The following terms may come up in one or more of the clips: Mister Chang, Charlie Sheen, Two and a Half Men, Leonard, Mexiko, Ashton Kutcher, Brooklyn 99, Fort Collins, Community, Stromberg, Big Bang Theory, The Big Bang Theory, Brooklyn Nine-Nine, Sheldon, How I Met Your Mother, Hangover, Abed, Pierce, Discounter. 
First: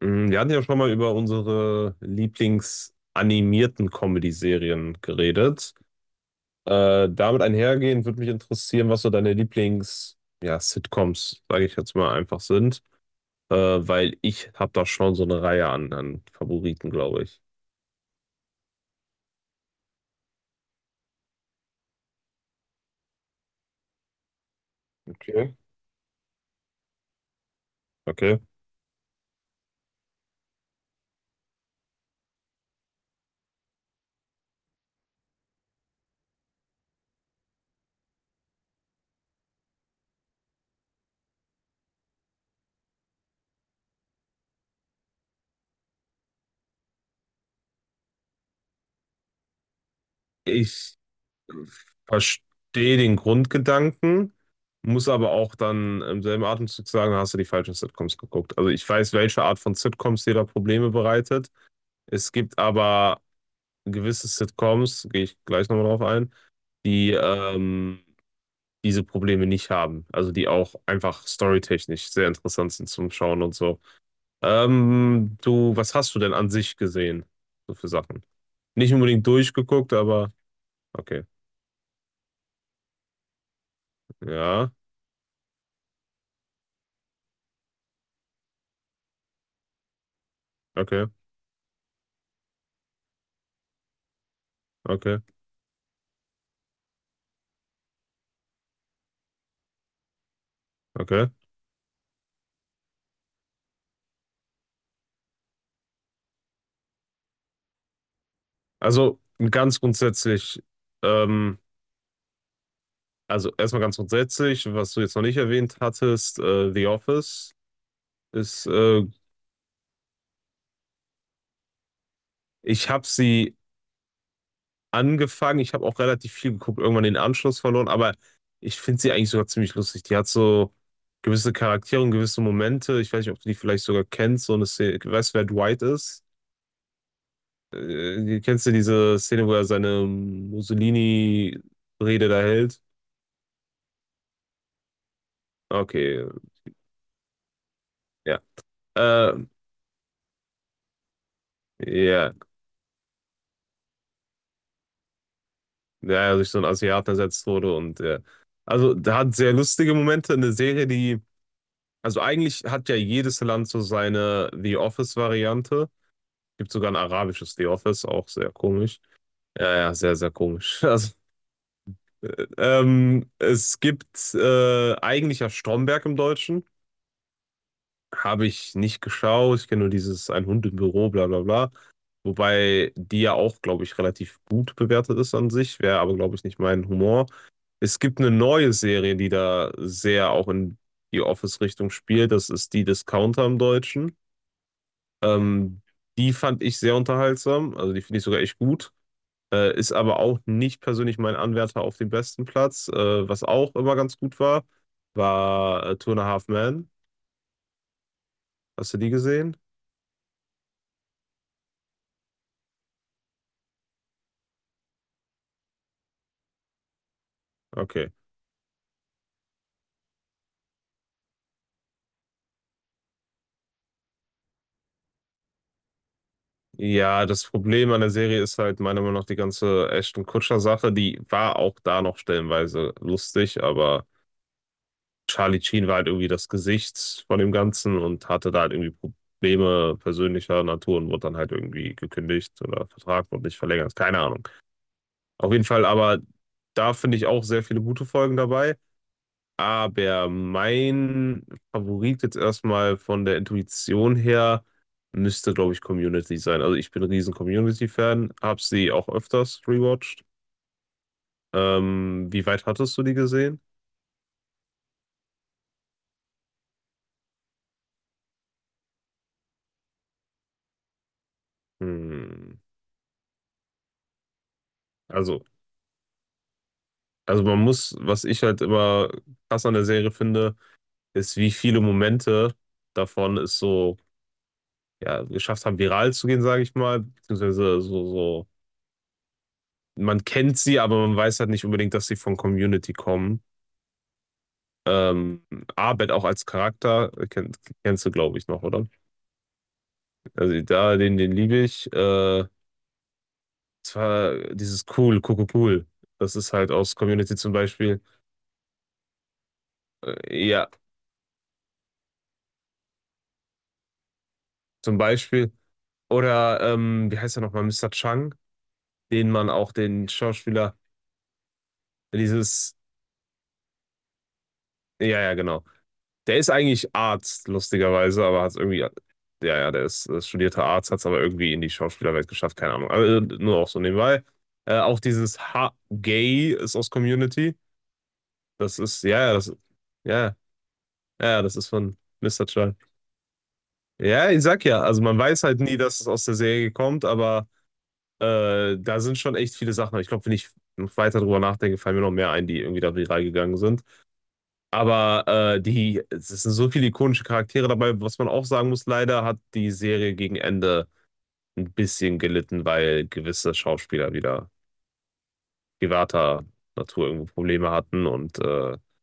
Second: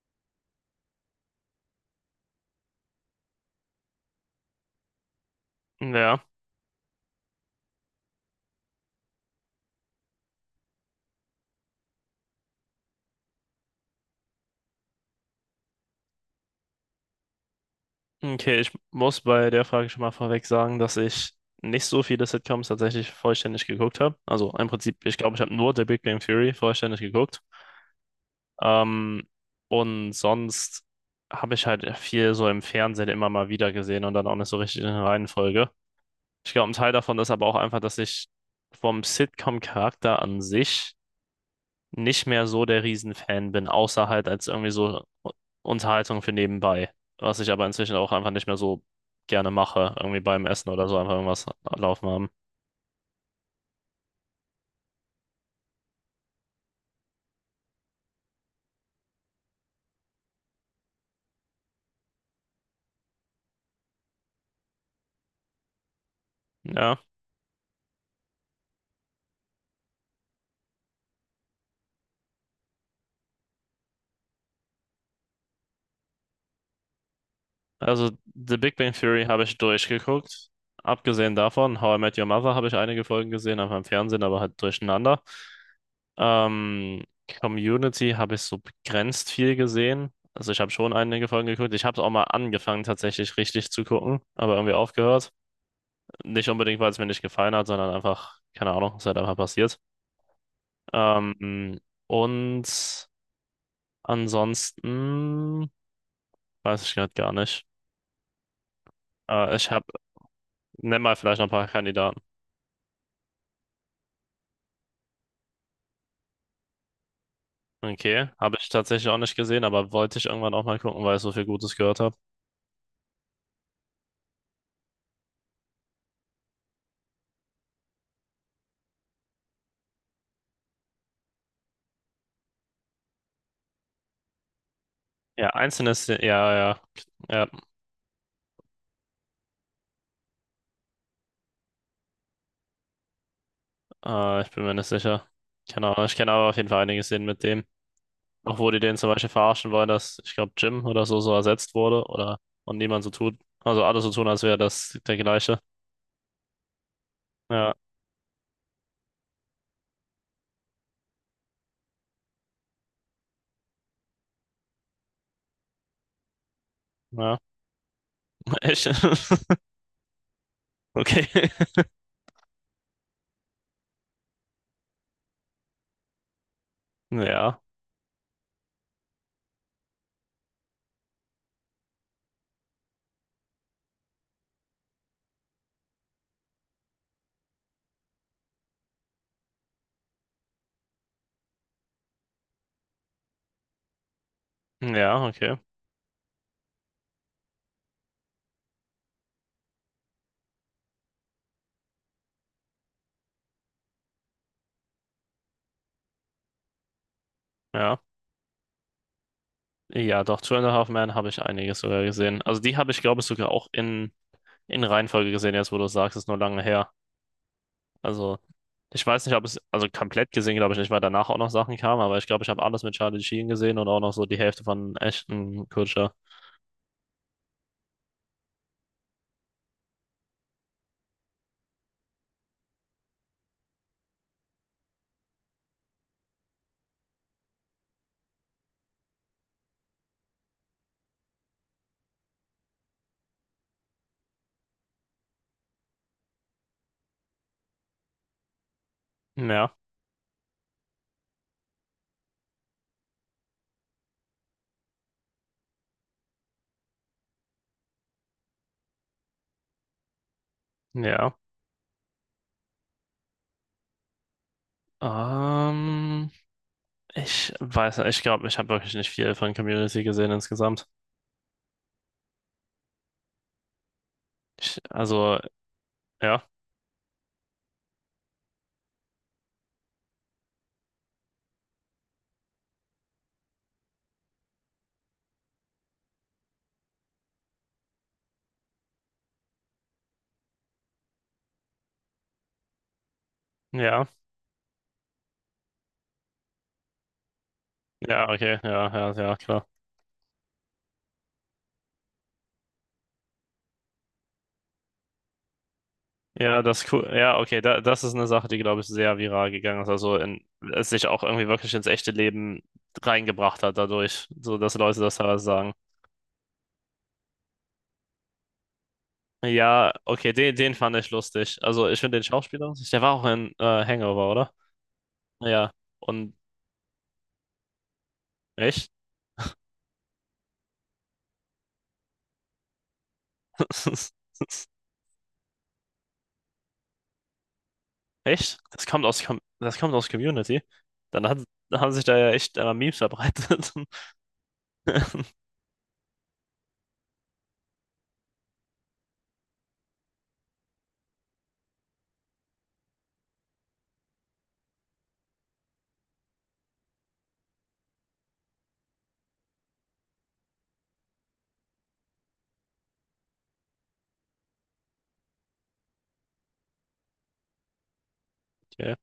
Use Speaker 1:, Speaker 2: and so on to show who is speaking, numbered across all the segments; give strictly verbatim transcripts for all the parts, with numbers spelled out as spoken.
Speaker 1: Mm, Wir hatten ja schon mal über unsere Lieblingsanimierten Comedy-Serien geredet.
Speaker 2: Ja,
Speaker 1: Äh, damit einhergehend würde mich interessieren, was so deine Lieblings, ja, Sitcoms, sage ich jetzt mal, einfach sind. Äh, weil ich habe da schon so eine Reihe an, an Favoriten, glaube ich.
Speaker 2: okay, ich muss bei der Frage schon mal vorweg sagen, dass ich nicht so viele Sitcoms tatsächlich vollständig geguckt habe. Also im Prinzip, ich glaube, ich habe
Speaker 1: Okay.
Speaker 2: nur The Big Bang Theory vollständig geguckt.
Speaker 1: Okay.
Speaker 2: Ähm, und sonst habe ich halt viel so im Fernsehen immer mal wieder gesehen und dann auch nicht so richtig in der Reihenfolge. Ich glaube, ein Teil davon ist aber auch einfach, dass ich vom Sitcom-Charakter an sich nicht mehr so der Riesenfan bin, außer halt als irgendwie so Unterhaltung für nebenbei, was ich aber inzwischen auch einfach nicht mehr so gerne mache, irgendwie beim Essen oder so
Speaker 1: Ich
Speaker 2: einfach irgendwas laufen haben.
Speaker 1: verstehe den Grundgedanken, muss aber auch dann im selben Atemzug sagen, da hast du die falschen Sitcoms geguckt. Also ich weiß, welche Art von Sitcoms dir da Probleme bereitet. Es gibt aber gewisse Sitcoms, gehe ich gleich nochmal drauf ein,
Speaker 2: Ja,
Speaker 1: die ähm, diese Probleme nicht haben. Also die auch einfach storytechnisch sehr interessant sind zum Schauen und so. Ähm, du, was hast du denn an sich gesehen? So für
Speaker 2: also
Speaker 1: Sachen.
Speaker 2: The Big Bang
Speaker 1: Nicht
Speaker 2: Theory
Speaker 1: unbedingt
Speaker 2: habe ich
Speaker 1: durchgeguckt, aber
Speaker 2: durchgeguckt.
Speaker 1: okay.
Speaker 2: Abgesehen davon, How I Met Your Mother habe ich einige Folgen gesehen, einfach im Fernsehen, aber halt
Speaker 1: Ja,
Speaker 2: durcheinander. Ähm, Community habe ich so begrenzt viel gesehen. Also ich habe schon
Speaker 1: okay,
Speaker 2: einige Folgen geguckt. Ich habe es auch mal angefangen, tatsächlich richtig zu gucken, aber irgendwie
Speaker 1: okay,
Speaker 2: aufgehört. Nicht unbedingt, weil es mir nicht gefallen hat, sondern einfach, keine Ahnung, es ist halt einfach passiert.
Speaker 1: okay.
Speaker 2: Ähm, und ansonsten weiß ich gerade gar nicht.
Speaker 1: Also
Speaker 2: Äh, ich
Speaker 1: ganz
Speaker 2: habe,
Speaker 1: grundsätzlich,
Speaker 2: nenn mal vielleicht noch ein
Speaker 1: ähm,
Speaker 2: paar Kandidaten.
Speaker 1: also erstmal ganz grundsätzlich, was du jetzt noch nicht erwähnt hattest, äh, The Office
Speaker 2: Okay, habe
Speaker 1: ist,
Speaker 2: ich
Speaker 1: äh,
Speaker 2: tatsächlich auch nicht gesehen, aber wollte ich irgendwann auch mal gucken, weil ich so viel Gutes gehört habe.
Speaker 1: ich habe sie angefangen. Ich habe auch relativ viel geguckt, irgendwann den Anschluss verloren, aber ich finde sie eigentlich sogar ziemlich lustig. Die hat so gewisse Charaktere und gewisse Momente. Ich weiß nicht, ob du die vielleicht sogar kennst. So eine Szene, ich weiß, wer
Speaker 2: Ja,
Speaker 1: Dwight
Speaker 2: einzelne Szenen,
Speaker 1: ist.
Speaker 2: ja, ja,
Speaker 1: Äh, kennst du diese Szene, wo er seine Mussolini-Rede da hält?
Speaker 2: ja, äh, ich bin mir nicht sicher. Keine Ahnung, ich
Speaker 1: Okay,
Speaker 2: kenne aber auf jeden Fall einige Szenen mit dem.
Speaker 1: ja.
Speaker 2: Auch wo die den zum Beispiel
Speaker 1: Äh,
Speaker 2: verarschen wollen, dass ich glaube Jim oder so so ersetzt wurde
Speaker 1: ja,
Speaker 2: oder und niemand so tut, also alle so tun, als wäre das der gleiche.
Speaker 1: der ja durch so einen Asiaten ersetzt
Speaker 2: Ja,
Speaker 1: wurde und ja. Also, da hat sehr lustige Momente. Eine Serie, die, also eigentlich hat ja jedes Land so seine The Office-Variante. Gibt sogar ein
Speaker 2: ja,
Speaker 1: arabisches The Office, auch sehr
Speaker 2: echt.
Speaker 1: komisch. Ja, ja, sehr, sehr komisch. Also,
Speaker 2: Okay.
Speaker 1: äh, ähm, es gibt äh, eigentlich ja Stromberg im Deutschen.
Speaker 2: Ja,
Speaker 1: Habe ich nicht geschaut. Ich kenne nur dieses Ein Hund im Büro, bla bla bla. Wobei die ja auch, glaube ich, relativ gut bewertet ist an sich. Wäre aber, glaube ich, nicht mein Humor. Es gibt eine neue Serie, die da sehr auch in die Office-Richtung spielt. Das ist die Discounter im Deutschen.
Speaker 2: ja, okay.
Speaker 1: Ähm, Die fand ich sehr unterhaltsam. Also die finde ich sogar echt gut. Äh, ist aber auch nicht persönlich mein Anwärter auf den besten Platz. Äh, was auch immer ganz gut war, war äh, Two and a Half Men.
Speaker 2: Ja.
Speaker 1: Hast du die gesehen?
Speaker 2: Ja, doch, Two and a Half Men habe ich einiges sogar gesehen. Also die habe ich, glaube ich, sogar auch in, in Reihenfolge gesehen, jetzt wo du sagst, ist nur lange her.
Speaker 1: Okay.
Speaker 2: Also ich weiß nicht, ob es, also komplett gesehen, glaube ich nicht, weil danach auch noch Sachen kamen, aber ich glaube, ich habe alles mit Charlie Sheen gesehen und auch noch so die Hälfte von Ashton Kutcher.
Speaker 1: Ja, das Problem an der Serie ist halt meiner Meinung nach die ganze Ashton Kutscher-Sache. Die war auch da noch stellenweise lustig, aber Charlie Sheen war halt irgendwie das Gesicht von dem Ganzen und hatte da halt irgendwie Probleme persönlicher Natur und wurde dann halt irgendwie gekündigt oder Vertrag wurde nicht verlängert. Keine Ahnung. Auf jeden Fall aber da finde ich auch sehr viele gute Folgen dabei.
Speaker 2: Ja,
Speaker 1: Aber mein Favorit jetzt erstmal von der Intuition her müsste, glaube ich, Community sein. Also ich bin ein riesen Community-Fan, habe sie auch öfters rewatcht.
Speaker 2: ja.
Speaker 1: Ähm, wie weit hattest du die gesehen?
Speaker 2: Ähm, ich weiß nicht, ich glaube, ich habe wirklich nicht viel von Community gesehen insgesamt.
Speaker 1: Hm.
Speaker 2: Ich, also,
Speaker 1: Also,
Speaker 2: ja,
Speaker 1: also man muss, was ich halt immer krass an der Serie finde, ist, wie viele Momente davon es so, ja, geschafft haben, viral zu gehen, sage ich mal, beziehungsweise so, so, man kennt sie, aber man weiß halt nicht unbedingt, dass sie von Community kommen.
Speaker 2: ja,
Speaker 1: Ähm, Abed auch als Charakter, äh, kenn, kennst du,
Speaker 2: ja,
Speaker 1: glaube ich,
Speaker 2: okay,
Speaker 1: noch, oder?
Speaker 2: ja, ja, ja, klar.
Speaker 1: Also da, den, den liebe ich. Äh, zwar dieses cool, cool, cool, cool. Das ist
Speaker 2: Ja,
Speaker 1: halt
Speaker 2: das ist
Speaker 1: aus
Speaker 2: cool.
Speaker 1: Community
Speaker 2: Ja,
Speaker 1: zum
Speaker 2: okay, da,
Speaker 1: Beispiel.
Speaker 2: das ist eine Sache, die, glaube ich, sehr viral gegangen ist. Also, in,
Speaker 1: Äh, ja,
Speaker 2: es sich auch irgendwie wirklich ins echte Leben reingebracht hat dadurch, so dass
Speaker 1: zum
Speaker 2: Leute das teilweise
Speaker 1: Beispiel.
Speaker 2: sagen.
Speaker 1: Oder, ähm, wie heißt er nochmal, Mister Chang, den man auch
Speaker 2: Ja,
Speaker 1: den
Speaker 2: okay, den, den
Speaker 1: Schauspieler,
Speaker 2: fand ich lustig. Also, ich finde den Schauspieler,
Speaker 1: dieses,
Speaker 2: der war auch in äh, Hangover, oder?
Speaker 1: ja, ja, genau.
Speaker 2: Ja, und
Speaker 1: Der ist eigentlich Arzt, lustigerweise, aber hat es irgendwie, ja,
Speaker 2: echt?
Speaker 1: ja, der ist, äh, studierter Arzt, hat es aber irgendwie in die Schauspielerwelt geschafft, keine Ahnung. Also, nur auch so nebenbei. Äh, auch dieses ha Gay ist aus Community.
Speaker 2: Echt?
Speaker 1: Das
Speaker 2: Das
Speaker 1: ist,
Speaker 2: kommt
Speaker 1: ja,
Speaker 2: aus,
Speaker 1: ja,
Speaker 2: Com-
Speaker 1: das,
Speaker 2: das kommt aus
Speaker 1: ja,
Speaker 2: Community. Dann hat,
Speaker 1: ja, Das ist
Speaker 2: haben
Speaker 1: von
Speaker 2: sich da ja
Speaker 1: Mister
Speaker 2: echt einmal
Speaker 1: Child.
Speaker 2: Memes verbreitet.
Speaker 1: Ja, ich sag ja, also man weiß halt nie, dass es aus der Serie kommt, aber äh, da sind schon echt viele Sachen. Ich glaube, wenn ich noch weiter drüber nachdenke, fallen mir noch mehr ein, die irgendwie da viral gegangen sind. Aber äh, die, es sind so viele ikonische Charaktere dabei. Was man auch sagen muss, leider hat die Serie gegen Ende ein bisschen gelitten, weil gewisse Schauspieler wieder privater Natur irgendwo Probleme hatten. Und äh,
Speaker 2: Okay.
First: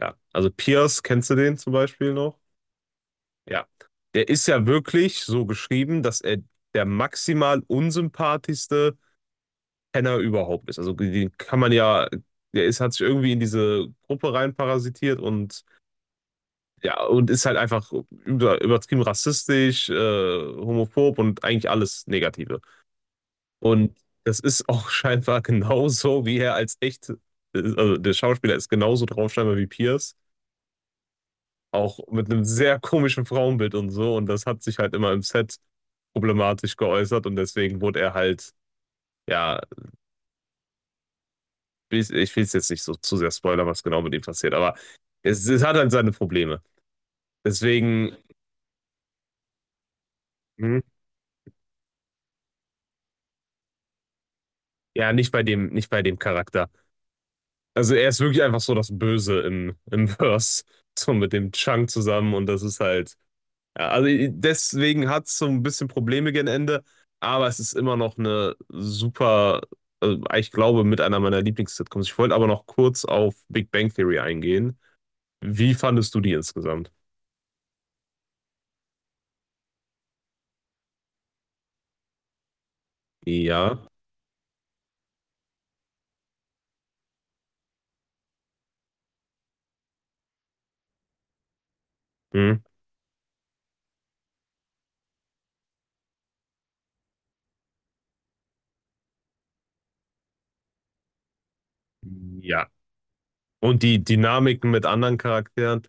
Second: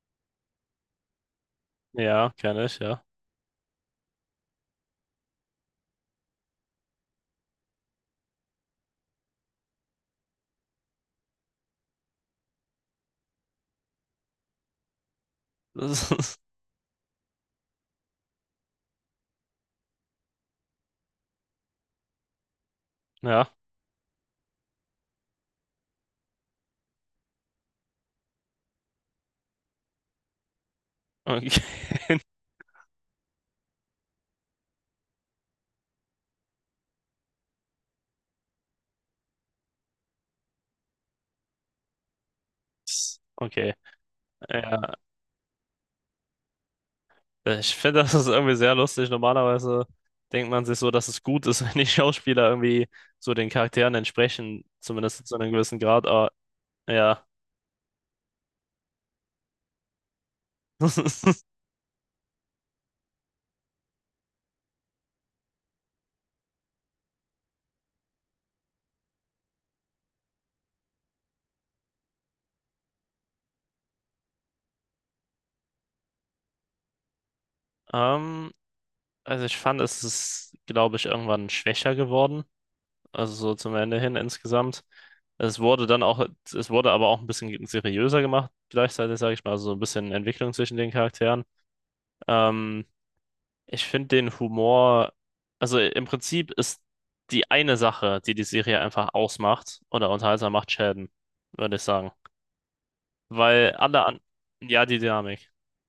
Speaker 1: ja, also Pierce, kennst du den zum Beispiel
Speaker 2: Ja,
Speaker 1: noch?
Speaker 2: kenne ich, ja.
Speaker 1: Ja. Der ist ja wirklich so geschrieben, dass er der maximal unsympathischste Penner überhaupt ist. Also den kann man ja, der ist, hat sich irgendwie in diese Gruppe reinparasitiert und
Speaker 2: Das ist,
Speaker 1: ja, und ist halt einfach über, übertrieben rassistisch, äh, homophob und eigentlich alles Negative.
Speaker 2: ja,
Speaker 1: Und das ist auch scheinbar genauso, wie er als echt, äh, also der Schauspieler ist genauso drauf scheinbar wie Pierce, auch
Speaker 2: okay.
Speaker 1: mit einem sehr komischen Frauenbild und so. Und das hat sich halt immer im Set problematisch geäußert und deswegen wurde er halt, ja, ich, ich will es jetzt nicht so zu sehr spoilern,
Speaker 2: Okay.
Speaker 1: was genau mit ihm passiert, aber
Speaker 2: Ja.
Speaker 1: es, es hat halt seine Probleme.
Speaker 2: Ich finde, das
Speaker 1: Deswegen,
Speaker 2: ist irgendwie sehr lustig. Normalerweise denkt man sich
Speaker 1: hm,
Speaker 2: so, dass es gut ist, wenn die Schauspieler irgendwie so den Charakteren entsprechen,
Speaker 1: ja,
Speaker 2: zumindest
Speaker 1: nicht
Speaker 2: zu
Speaker 1: bei
Speaker 2: einem
Speaker 1: dem,
Speaker 2: gewissen
Speaker 1: nicht bei
Speaker 2: Grad.
Speaker 1: dem
Speaker 2: Aber
Speaker 1: Charakter.
Speaker 2: ja.
Speaker 1: Also er ist wirklich einfach so das Böse im, im Verse, so mit dem Chunk zusammen und das ist halt, ja, also deswegen hat es so ein bisschen Probleme gegen Ende, aber es ist immer noch eine super, also ich glaube, mit einer meiner Lieblings-Sitcoms. Ich wollte aber noch kurz auf Big Bang Theory eingehen. Wie fandest du die insgesamt?
Speaker 2: Ähm, also ich fand, es ist, glaube ich, irgendwann schwächer geworden. Also so zum
Speaker 1: Ja.
Speaker 2: Ende hin insgesamt. Es wurde dann auch, es wurde aber auch ein bisschen seriöser gemacht, gleichzeitig, sage ich mal, also so ein bisschen Entwicklung zwischen den Charakteren.
Speaker 1: Hm.
Speaker 2: Ähm, ich finde den Humor, also im Prinzip ist die eine Sache, die die Serie einfach ausmacht oder unterhaltsam macht, Sheldon, würde ich sagen.
Speaker 1: Ja.
Speaker 2: Weil
Speaker 1: Und die
Speaker 2: alle an,
Speaker 1: Dynamiken
Speaker 2: ja,
Speaker 1: mit
Speaker 2: die
Speaker 1: anderen
Speaker 2: Dynamik.
Speaker 1: Charakteren?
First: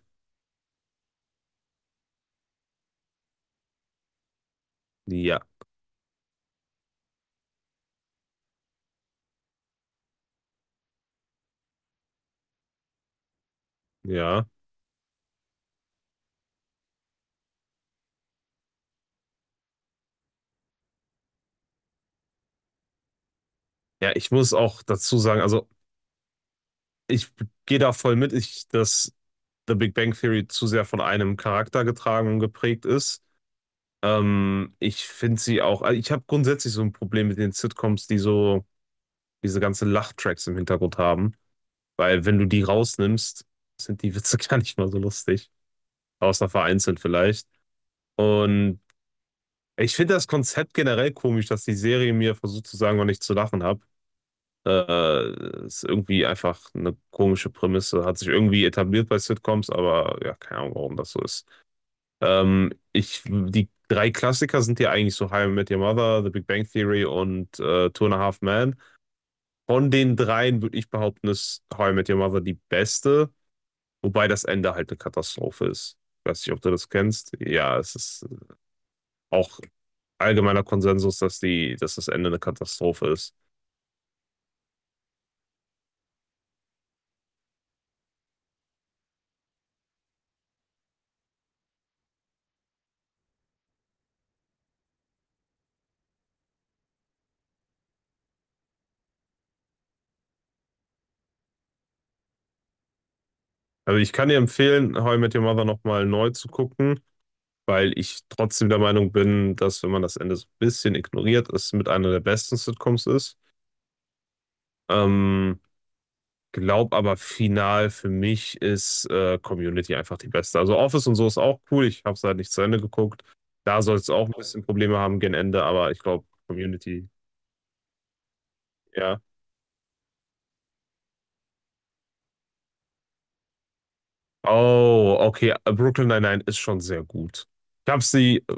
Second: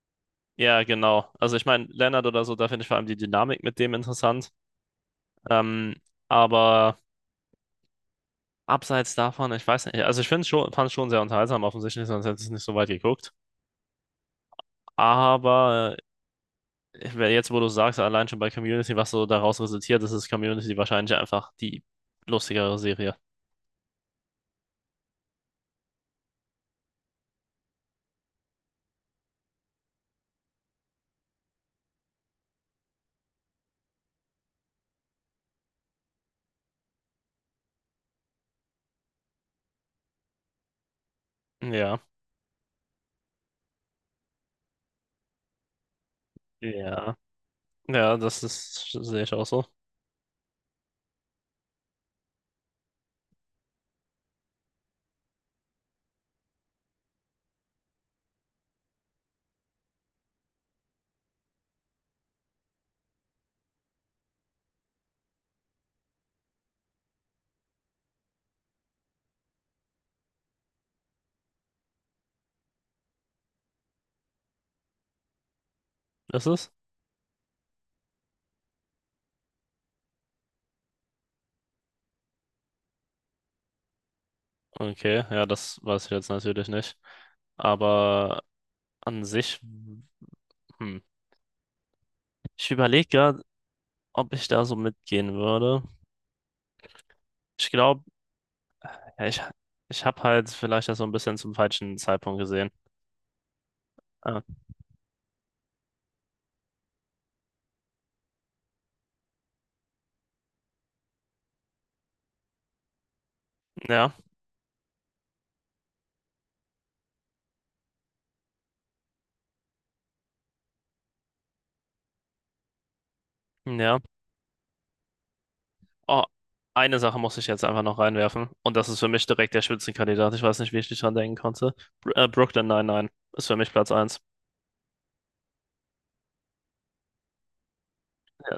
Speaker 2: Ja, genau. Also ich meine, Leonard oder so, da finde ich vor allem die Dynamik mit dem interessant.
Speaker 1: Ja.
Speaker 2: Ähm, aber. Abseits davon, ich weiß nicht, also ich finde schon, fand es schon sehr unterhaltsam, offensichtlich, sonst hätte ich es nicht so weit geguckt.
Speaker 1: Ja.
Speaker 2: Aber äh, wer- jetzt, wo du sagst, allein schon bei Community, was so daraus resultiert ist, ist Community wahrscheinlich einfach die lustigere Serie.
Speaker 1: Ja, ich muss auch dazu sagen, also ich gehe da voll mit. Ich, das The Big Bang Theory zu sehr von einem Charakter getragen und geprägt ist. Ähm, ich finde sie auch, also ich habe grundsätzlich so ein Problem mit den Sitcoms, die so diese ganzen Lachtracks im Hintergrund haben,
Speaker 2: Ja,
Speaker 1: weil wenn du die rausnimmst, sind die Witze gar nicht mal so lustig, außer vereinzelt
Speaker 2: ja,
Speaker 1: vielleicht.
Speaker 2: ja, das
Speaker 1: Und
Speaker 2: ist, sehe ich auch so.
Speaker 1: ich finde das Konzept generell komisch, dass die Serie mir versucht zu sagen, wann ich zu lachen habe. Äh, ist irgendwie einfach eine komische Prämisse. Hat sich irgendwie etabliert bei Sitcoms, aber ja, keine Ahnung, warum das so ist. Ähm, ich, die drei Klassiker sind ja eigentlich so How I Met Your Mother, The Big Bang Theory und äh, Two and a Half Men. Von den dreien würde ich behaupten, ist How I Met Your Mother die beste, wobei das Ende halt eine Katastrophe ist. Ich
Speaker 2: Ist
Speaker 1: weiß nicht, ob du
Speaker 2: es?
Speaker 1: das kennst. Ja, es ist auch allgemeiner Konsensus, dass die, dass das Ende eine Katastrophe ist.
Speaker 2: Okay, ja, das weiß ich jetzt natürlich nicht. Aber an sich, hm. Ich überlege gerade, ob ich da so mitgehen würde. Ich glaube, ich, ich habe halt vielleicht das so ein bisschen zum falschen Zeitpunkt gesehen.
Speaker 1: Also ich kann dir
Speaker 2: Ah,
Speaker 1: empfehlen, How I Met Your Mother nochmal neu zu gucken, weil ich trotzdem der Meinung bin, dass wenn man das Ende so ein bisschen ignoriert, es mit einer der besten Sitcoms ist.
Speaker 2: ja,
Speaker 1: Ähm, Glaub aber final für mich ist äh, Community einfach die beste. Also Office und so ist auch cool. Ich habe es halt nicht zu Ende geguckt. Da soll
Speaker 2: ja.
Speaker 1: es auch ein bisschen Probleme haben gegen Ende, aber ich
Speaker 2: Oh,
Speaker 1: glaube
Speaker 2: eine
Speaker 1: Community,
Speaker 2: Sache muss ich jetzt einfach noch reinwerfen. Und das ist für
Speaker 1: ja.
Speaker 2: mich direkt der Spitzenkandidat. Ich weiß nicht, wie ich nicht dran denken konnte. Br äh, Brooklyn neunundneunzig ist für mich Platz eins.
Speaker 1: Oh, okay. Brooklyn Nine-Nine ist schon sehr gut. Ich habe sie äh,
Speaker 2: Ja,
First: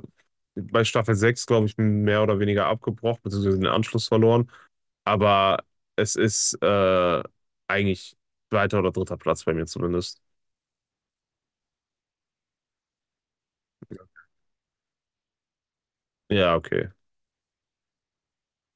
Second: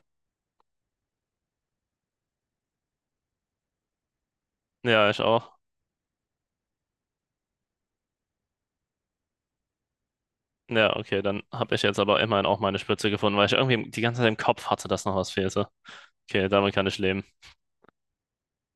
Speaker 1: bei Staffel sechs glaube ich, mehr oder weniger abgebrochen, beziehungsweise den Anschluss verloren.
Speaker 2: ja, ich auch.
Speaker 1: Aber es ist äh, eigentlich zweiter oder dritter Platz bei mir zumindest.
Speaker 2: Ja, okay, dann habe ich jetzt aber immerhin auch meine Spitze gefunden, weil ich irgendwie die ganze Zeit im Kopf hatte, dass noch was fehlte. Okay,
Speaker 1: Ja,
Speaker 2: damit kann
Speaker 1: okay.
Speaker 2: ich leben.